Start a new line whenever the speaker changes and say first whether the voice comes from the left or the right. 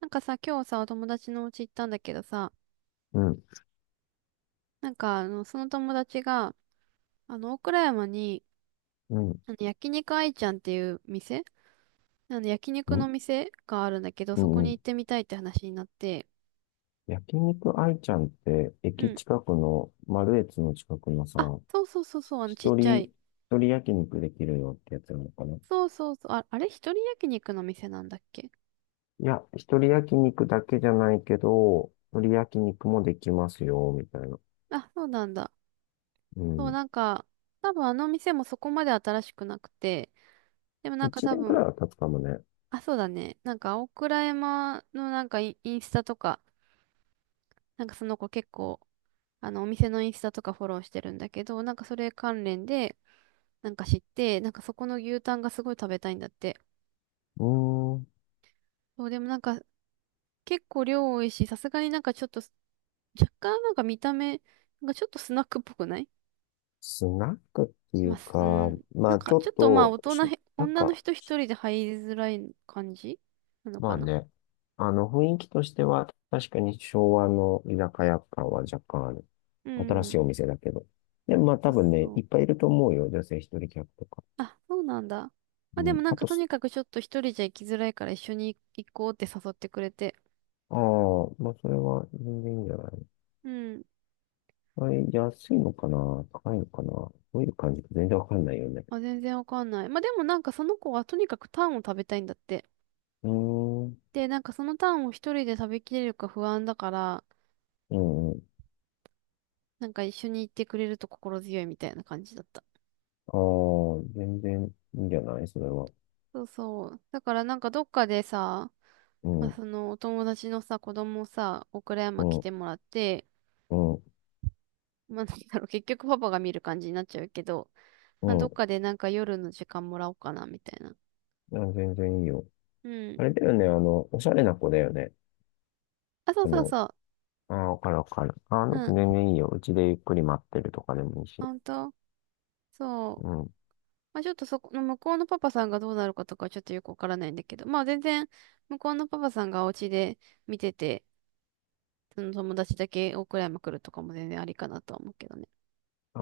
right: なんかさ、今日さ、お友達のお家行ったんだけどさ、
left: うん、
right: なんか、その友達が、大倉山に、
left: うん、
right: 焼肉愛ちゃんっていう店、焼
left: う
right: 肉
left: ん、
right: の店があるんだけど、
left: う
right: そこ
left: ん。う
right: に行っ
left: ん。
right: てみたいって話になって、
left: 焼肉愛ちゃんって、
right: う
left: 駅
right: ん。
left: 近くの、マルエツの近くのさ、
right: あ、そうそうそうそう、ちっ
left: 一
right: ちゃ
left: 人、
right: い。
left: 一人焼肉できるよってやつなのかない、
right: そうそうそう、あ、あれ一人焼肉の店なんだっけ？
left: や、一人焼肉だけじゃないけど、一人焼肉もできますよ、みたいな。
right: あ、そうなんだ。
left: う
right: そう、
left: ん。
right: なんか、多分あの店もそこまで新しくなくて、でもなんか
left: 一
right: 多
left: 年くら
right: 分、
left: いは経つかもね。
right: あ、そうだね。なんか、青倉山のなんかインスタとか、なんかその子結構、お店のインスタとかフォローしてるんだけど、なんかそれ関連で、なんか知って、なんかそこの牛タンがすごい食べたいんだって。
left: うーん。
right: そう、でもなんか結構量多いし、さすがになんかちょっと、若干なんか見た目がちょっとスナックっぽくない？
left: スナックってい
right: まあ、
left: う
right: す
left: か、
right: うん、な
left: ま
right: ん
left: あ
right: か
left: ちょ
right: ちょ
left: っ
right: っとまあ
left: と、
right: 大人
left: し、
right: へ、
left: なん
right: 女の
left: か、
right: 人一人で入りづらい感じなの
left: ま
right: か
left: あ
right: な？
left: ね、雰囲気としては、確かに昭和の居酒屋感は若干ある。
right: う
left: 新し
right: ん。
left: いお店だけど。で、まあ
right: そう
left: 多分ね、
right: そ
left: い
right: う。
left: っぱいいると思うよ。女性一人客とか。
right: あ、そうなんだ。ま
left: う
right: あでも
left: ん。
right: なん
left: あ
right: か
left: と
right: と
left: す、
right: にかくちょっと一人じゃ行きづらいから一緒に行こうって誘ってくれて。
left: ああ、まあそれは全然いいんじゃない？
right: うん。
left: はい、安いのかな、高いのかな、どういう感じか全然わかんないよね。
right: あ、全然わかんない。まあ、でもなんかその子はとにかくタンを食べたいんだって。
left: うーん。う
right: で、なんかそのタンを一人で食べきれるか不安だから、
left: んうん。
right: なんか一緒に行ってくれると心強いみたいな感じだった。
left: ああ、全然いいんじゃないそれは。
right: そうそう。だからなんかどっかでさ、
left: う
right: まあ、
left: ん、
right: そのお友達のさ、子供をさ、岡
left: う
right: 山来
left: ん、
right: てもらって、
left: うん、
right: まあ、なんだろう、結局パパが見る感じになっちゃうけど、
left: う
right: まあ、どっ
left: ん。
right: かでなんか夜の時間もらおうかな、みたいな。
left: あ、全然いいよ。
right: うん。
left: あれだよね、おしゃれな子だよね。
right: あ、そう
left: あ
right: そう
left: の、
right: そう。
left: ああ、わかるわかる。ああ、なん
right: う
left: か
right: ん。
left: 全然いいよ。うちでゆっくり待ってるとかでもいいし。
right: ほんとそ
left: う
right: う。
left: ん。
right: まあ、ちょっとそこの向こうのパパさんがどうなるかとかはちょっとよくわからないんだけど、まあ全然向こうのパパさんがお家で見てて、その友達だけ大倉山来るとかも全然ありかなとは思うけどね。
left: あ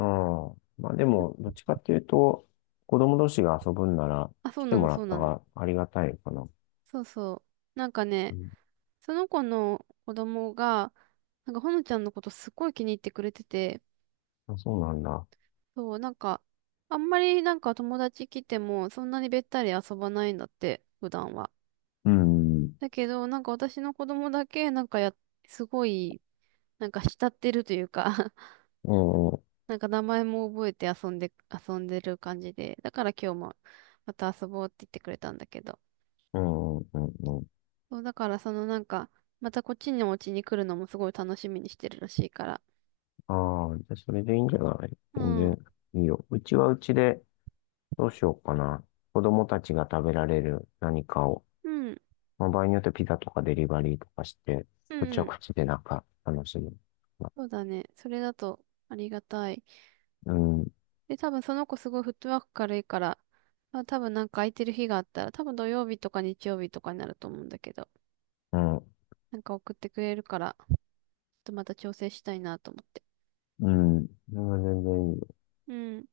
left: あ。まあでも、
right: ん、
left: どっちかっていうと、子供同士が遊ぶんなら
right: あ、そ
left: 来
right: う
left: て
right: な
left: も
right: の、
left: ら
right: そ
left: っ
right: う
left: た
right: なの。
left: がありがたいかな。
right: そうそう。なんか
left: う
right: ね、
left: ん。
right: その子の子供が、なんかほのちゃんのことすごい気に入ってくれてて、
left: あ、そうなんだ。
right: そう、なんか、あんまりなんか友達来てもそんなにべったり遊ばないんだって、普段は。
left: うん。
right: だけど、なんか私の子供だけ、なんかや、すごい、なんか慕ってるというか
left: うんうん
right: なんか名前も覚えて遊んで、遊んでる感じで、だから今日もまた遊ぼうって言ってくれたんだけど、
left: うんうんうん。
right: そう、だからそのなんか、またこっちのお家に来るのもすごい楽しみにしてるらしいから。
left: ああ、じゃあそれでいいんじゃない？
right: う
left: 全
right: ん、うん、
left: 然いいよ。うちはうちでどうしようかな。子供たちが食べられる何かを、
right: うん、
left: まあ、場合によってピザとかデリバリーとかして、
right: う
left: こっちは
right: ん。
left: こっちでなんか楽しむ。
right: そうだね。それだとありがたい。
left: うん。
right: で、多分その子すごいフットワーク軽いから、まあ、多分なんか空いてる日があったら、多分土曜日とか日曜日とかになると思うんだけど、
left: うん。
right: なんか送ってくれるから、ちょっとまた調整したいなと思って。
left: うん。それは全然いいよ。
right: うん、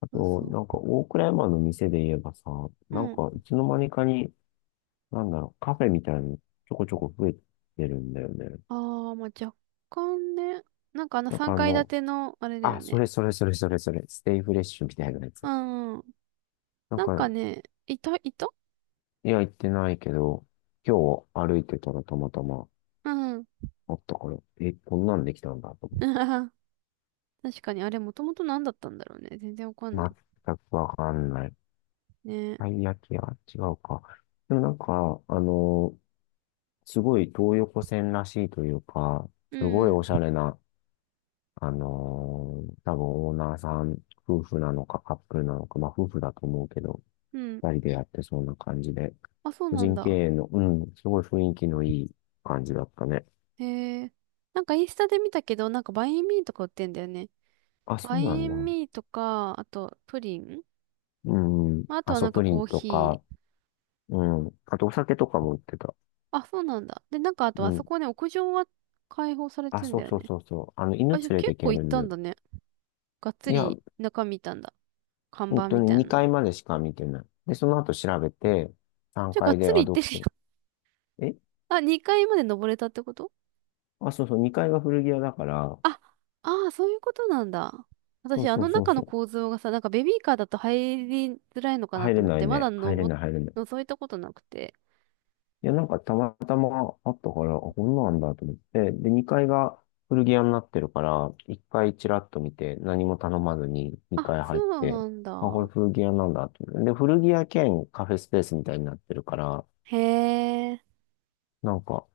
left: あ
right: そう
left: と、
right: そ
left: なんか、大倉山の店で言えばさ、
right: う。う
left: なん
right: ん。
left: か、いつの間にかに、なんだろう、カフェみたいなのちょこちょこ増えてるんだよね。
right: ああ、まあ若干ね。なんか
left: なんかあ
right: 3
left: の、
right: 階建ての、あれだよ
left: あ、そ
right: ね。
left: れそれそれそれそれ、ステイフレッシュみたいなや
right: う
left: つ。
right: んうん。
left: なん
right: なん
left: か、
right: かね、いた、
left: いや、行ってないけど、今日歩いてたらたまたま
right: うん。
left: あったから、え、こんなんできたんだと思っ
right: 確かに、あれもともと何だったんだろうね。全然わかん
left: て。
right: ない。
left: 全くわかんない。
right: ね。
left: たい焼き屋違うか。でもなんか、すごい東横線らしいというか、
right: う
left: すごいお
right: ん。
left: しゃれな、多分オーナーさん、夫婦なのかカップルなのか、まあ夫婦だと思うけど、
right: うん。
left: 二人でやってそうな感じで、
right: あ、そう
left: 個
right: なん
left: 人経
right: だ。
left: 営の、うん、すごい雰囲気のいい感じだったね。
right: へえ。なんかインスタで見たけど、なんかバインミーとか売ってんだよね。
left: あ、そ
right: バ
left: うな
right: イ
left: んだ。
right: ンミーとか、あとプリン。
left: うん、
right: まあ、あと
left: ア
right: は
left: ソ
right: なんか
left: プリ
right: コ
left: ン
right: ー
left: と
right: ヒ
left: か、
right: ー。
left: うん、あとお酒とかも売ってた。
right: あ、そうなんだ。で、なんかあと
left: う
right: あそ
left: ん。
right: こね、屋上は開放され
left: あ、
right: てん
left: そ
right: だ
left: う
right: よ
left: そう
right: ね。
left: そうそう。
right: あ、
left: 犬
right: じゃあ
left: 連れて
right: 結
left: い
right: 構
left: け
right: 行
left: る
right: っ
left: ん
right: た
left: だ。
right: んだね。がっつ
left: いや、
right: り中見たんだ。看
left: 本
right: 板
left: 当
right: み
left: に
right: たいな
left: 2階
right: の。
left: までしか見てない。で、その後調べて、3
right: じゃあ、がっ
left: 階で、
right: つ
left: あ、
right: り行っ
left: ど
right: てるよ。
left: こ、え、
right: あ、2階まで登れたってこと？
left: あ、そうそう、2階が古着屋だから、
right: あ、ああ、そういうことなんだ。
left: そ
right: 私、
left: う
right: あ
left: そ
right: の
left: うそう
right: 中の
left: そう。
right: 構造がさ、なんかベビーカーだと入りづらいのかな
left: 入
right: と
left: れ
right: 思っ
left: ない
right: て、ま
left: ね。
right: だ
left: 入れ
right: 登
left: な
right: っ、
left: い、入れない。
right: 覗いたことなくて。
left: いや、なんかたまたまあったから、あ、こんなんだと思って。で、2階が古着屋になってるから、1階チラッと見て、何も頼まずに
right: あ、
left: 2階
right: そ
left: 入っ
right: う
left: て、
right: なん
left: あ、これ
right: だ。
left: 古着屋なんだと思って。で、古着屋兼カフェスペースみたいになってるから、
right: へえ。
left: なんか、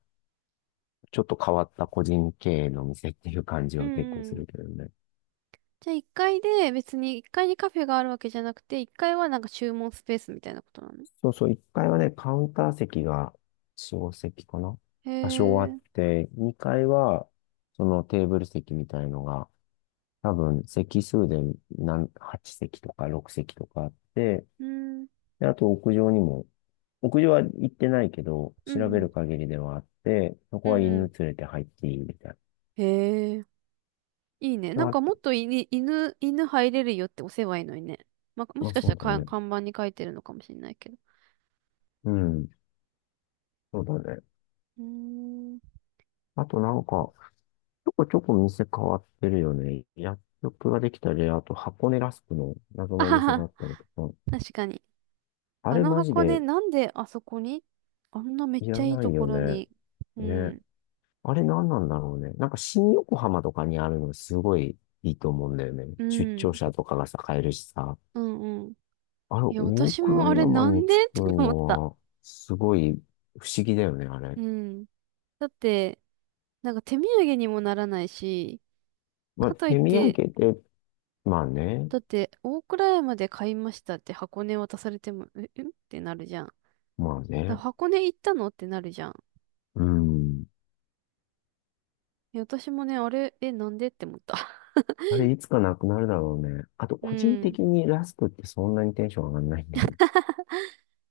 left: ちょっと変わった個人経営の店っていう感じ
right: う
left: は結構す
right: んうん。
left: るけどね。
right: じゃあ、1階で別に1階にカフェがあるわけじゃなくて、1階はなんか注文スペースみたいなことなの？
left: そうそう、1階はね、カウンター席が4、席かな、
right: へ
left: 多少あっ
right: え。
left: て、2階は、そのテーブル席みたいのが、多分、席数で何、8席とか6席とかあって、
right: うん。
left: で、あと屋上にも、屋上は行ってないけど、
right: う
left: 調べ
right: んうん。
left: る限りではあって、そ
right: う
left: こは
right: んう
left: 犬
right: ん。
left: 連れて入っていいみたい
right: へえ。いいね。な
left: な。
right: ん
left: あ、
right: かもっとい、犬、犬入れるよって押せばいいのにね。まあ、も
left: ま
right: し
left: あ、
right: かした
left: そ
right: ら
left: うだ
right: か
left: ね。
right: 看板に書いてるのかもしれないけど。
left: うん、そうだね。
right: うーん。
left: あとなんか、ちょこちょこ店変わってるよね。薬局ができたり、あと箱根ラスクの謎
right: あ
left: のお
right: は
left: 店があ
right: は、
left: ったりとか。
right: 確かに。
left: あ
right: あ
left: れ
right: の
left: マジ
right: 箱根、
left: で
right: なんであそこにあんなめっ
left: いら
right: ちゃいい
left: な
right: と
left: い
right: こ
left: よ
right: ろ
left: ね。
right: に。う
left: ね。
right: ん。
left: あれ何なんだろうね。なんか新横浜とかにあるのすごいいいと思うんだよね。
right: う
left: 出
right: ん。
left: 張者とかがさ、買えるしさ。
right: うんうん。
left: あれ、
right: いや、
left: 大
right: 私も
left: 倉
right: あれ
left: 山
right: なん
left: に作
right: でっ
left: る
right: て思った。
left: のは、すごい不思議だよね、あれ。
right: うん。だって、なんか手土産にもならないし、
left: まあ、
right: かといっ
left: 手土産
right: て、
left: で、まあね。
right: だって、大倉山で買いましたって箱根渡されても、え、えってなるじゃん。
left: まあ
right: だ
left: ね。
right: 箱根行ったのってなるじゃん。
left: うん。
right: いや私もね、あれ、え、なんでって思った。
left: あれ、いつかなくなるだろうね。あと、
right: う
left: 個人
right: ん。
left: 的にラスクってそんなにテンション上がんないんだよね。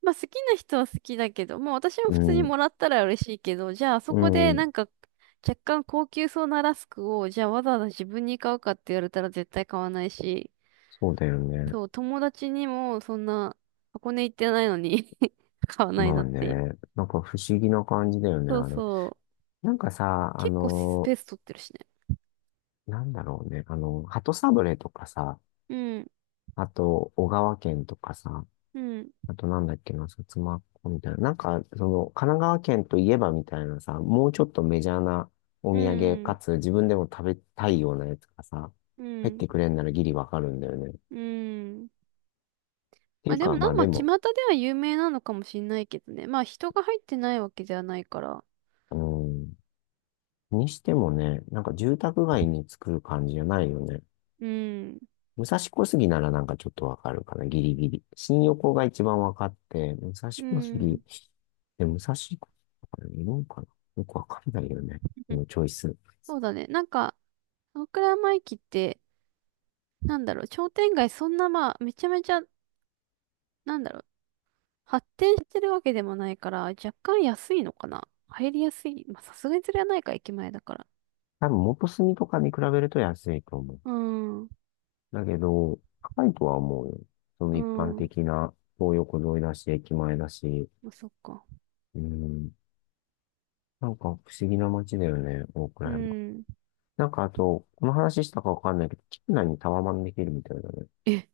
right: まあ好きな人は好きだけど、まあ私も
left: う
right: 普通に
left: ん、
right: もらったら嬉しいけど、じゃあそ
left: う
right: こでな
left: ん、
right: んか若干高級そうなラスクを、じゃあわざわざ自分に買うかって言われたら絶対買わないし、
left: そうだよね。
right: そう、友達にもそんな箱根行ってないのに 買わない
left: ま
right: な
left: あ
right: っ
left: ね、
right: て。
left: なんか不思議な感じだよね、
right: そう
left: あれ。
right: そう。
left: なんかさ、あ
right: 結構ス
left: の、
right: ペース取ってるしね。
left: なんだろうね、鳩サブレーとかさ、
right: うん、
left: あと、小川県とかさ、
right: うん、
left: あとなんだっけな、薩摩っ子みたいな。なんか、その、神奈川県といえばみたいなさ、もうちょっとメジャーなお
right: う
left: 土産か
right: ん、
left: つ自分でも食べたいようなやつがさ、
right: う
left: 入っ
right: ん、
left: てくれんならギリわかるんだよね。
right: うん。
left: てい
right: まあ
left: う
right: でも
left: か、ま
right: な、
left: あ
right: ま
left: で
right: あ、巷
left: も、
right: では有名なのかもしんないけどね。まあ人が入ってないわけじゃないから。
left: うん、にしてもね、なんか住宅街に作る感じじゃないよね。
right: うん。
left: 武蔵小杉ならなんかちょっとわかるかな、ギリギリ。新横が一番わかって、武蔵
right: う
left: 小
right: ん。
left: 杉、で、武蔵小杉とかいるんかな、よくわかんないよね。こ のチョイス。
right: そうだね。なんか、大倉山駅って、なんだろう、商店街そんなまあ、めちゃめちゃ、なんだろう、発展してるわけでもないから、若干安いのかな。入りやすい。まあさすがにそれはないか、駅前だから。
left: 多分元住とかに比べると安いと思う。
right: うん。う
left: だけど、高いとは思うよ。その一般的
right: ん。
left: な東横沿いだし、駅前だし。
right: まあそっか。
left: うん。なんか不思議な街だよね、大
right: う
left: 倉山。
right: ん。
left: なんかあと、この話したかわかんないけど、キ内にタワマンできるみたいだね。
right: え、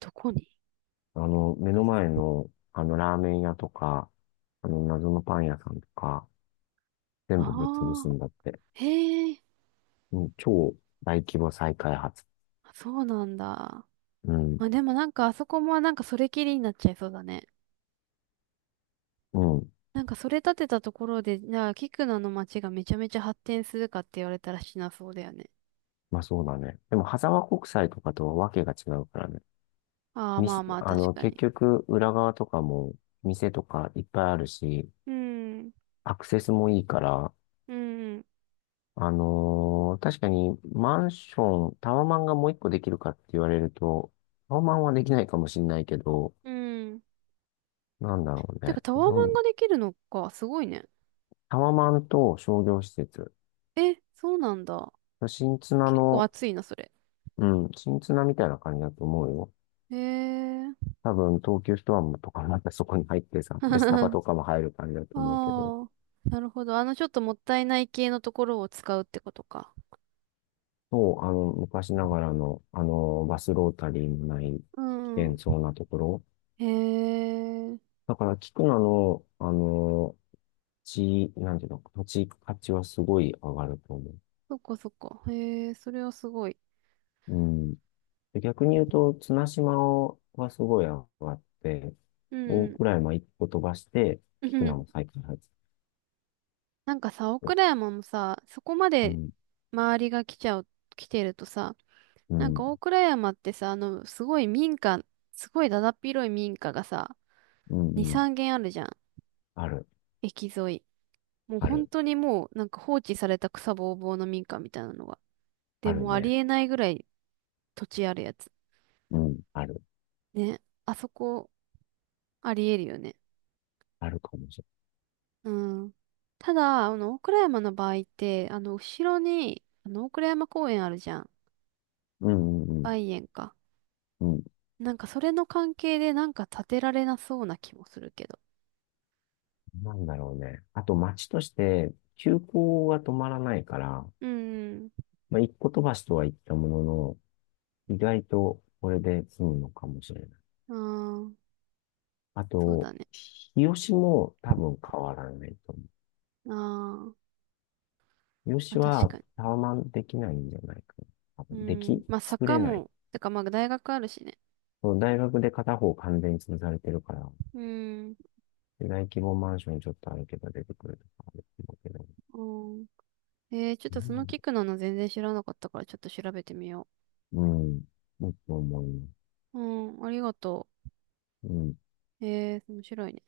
right: どこに？
left: 目の前の、ラーメン屋とか、謎のパン屋さんとか、全部ぶっ潰
right: あ
left: す
right: あ
left: んだって。
right: ー、へえ、
left: うん、超大規模再開発。
right: そうなんだ。
left: うん、
right: まあでもなんかあそこもなんかそれきりになっちゃいそうだね。
left: うん。
right: なんかそれ立てたところで、じゃあ、キクナの街がめちゃめちゃ発展するかって言われたらしなそうだよね。
left: まあそうだね。でも、羽沢国際とかとはわけが違うからね。
right: ああ、
left: み、
right: まあまあ、
left: あ
right: 確
left: の、
right: か
left: 結
right: に。
left: 局、裏側とかも、店とかいっぱいあるし、
right: うん、
left: アクセスもいいから、
right: うん、
left: 確かにマンション、タワマンがもう一個できるかって言われると、タワマンはできないかもしれないけど、
right: うん。
left: なんだろう
right: てか、
left: ね。
right: タワー
left: ど
right: マン
left: ん、
right: ができるのか、すごいね。
left: タワマンと商業施設。
right: え、そうなんだ。
left: 新綱
right: 結構
left: の、
right: 熱いな、それ。
left: うん、新綱みたいな感じだと思うよ。
right: へえ。
left: 多分、東急ストアもとかまたそこに入ってさ、で、スタバ
right: あ
left: とかも入る感じだと思うけど、
right: あ、なるほど。ちょっともったいない系のところを使うってことか。
left: そう、昔ながらの、バスロータリーのない
right: う
left: 危
right: ん。
left: 険そうなところ。
right: へえ。
left: だから、聞くなの、あの地、なんていうの、土地価値はすごい上がると思う。
right: そっかそっか。へえ、それはすごい。
left: うん。で、逆に言うと、綱島はすごい上がって、
right: うんうん
left: 大
right: うん。
left: 蔵山一個飛ばして、菊名も再 開発し
right: なんかさ、大
left: て。
right: 倉山もさ、そこま
left: う
right: で
left: ん、
right: 周りが来ちゃう、来てるとさ、
left: う
right: なん
left: ん、
right: か大倉山ってさ、すごい民家、すごいだだっ広い民家がさ、
left: うん、
right: 2、
left: うん。
right: 3軒あるじゃん。
left: ある、
right: 駅沿い。もう
left: あ
right: 本
left: る、
right: 当にもう、なんか放置された草ぼうぼうの民家みたいなのが。で
left: ある
right: もうあり
left: ね。
right: えないぐらい土地あるやつ。
left: うん、ある、
right: ね。あそこ、ありえるよね。
left: あるかもしれ
right: うん。ただ、大倉山の場合って、後ろに、大倉山公園あるじゃん。
left: ない。うん、うん、うん。
right: 梅園か。
left: うん、
right: なんかそれの関係でなんか建てられなそうな気もするけど。
left: なんだろうね。あと街として、急行が止まらないから、
right: うん。
left: まあ、一個飛ばしとは言ったものの、意外とこれで済むのかもしれない。
right: ああ、
left: あ
right: そう
left: と、
right: だね。
left: 日吉も多分変わらないと思
right: あー
left: う。日
right: まあ、
left: 吉
right: 確
left: は
right: かに。
left: タワマンできないんじゃないかな。多
right: う
left: 分で
right: ん。
left: き、
right: まあ
left: 作
right: 坂
left: れない。
right: も、てかまあ大学あるしね。
left: その大学で片方完全に潰されてるから、
right: うん。
left: 大規模マンションちょっとあるけど出てくるとかあるうけど。
right: うん。えー、ちょっ
left: う
right: とその
left: ん
right: キックなの全然知らなかったからちょっと調べてみよ
left: うん。もっと思いま
right: う。うん、ありがと
left: す。うん。
right: う。えー、面白いね。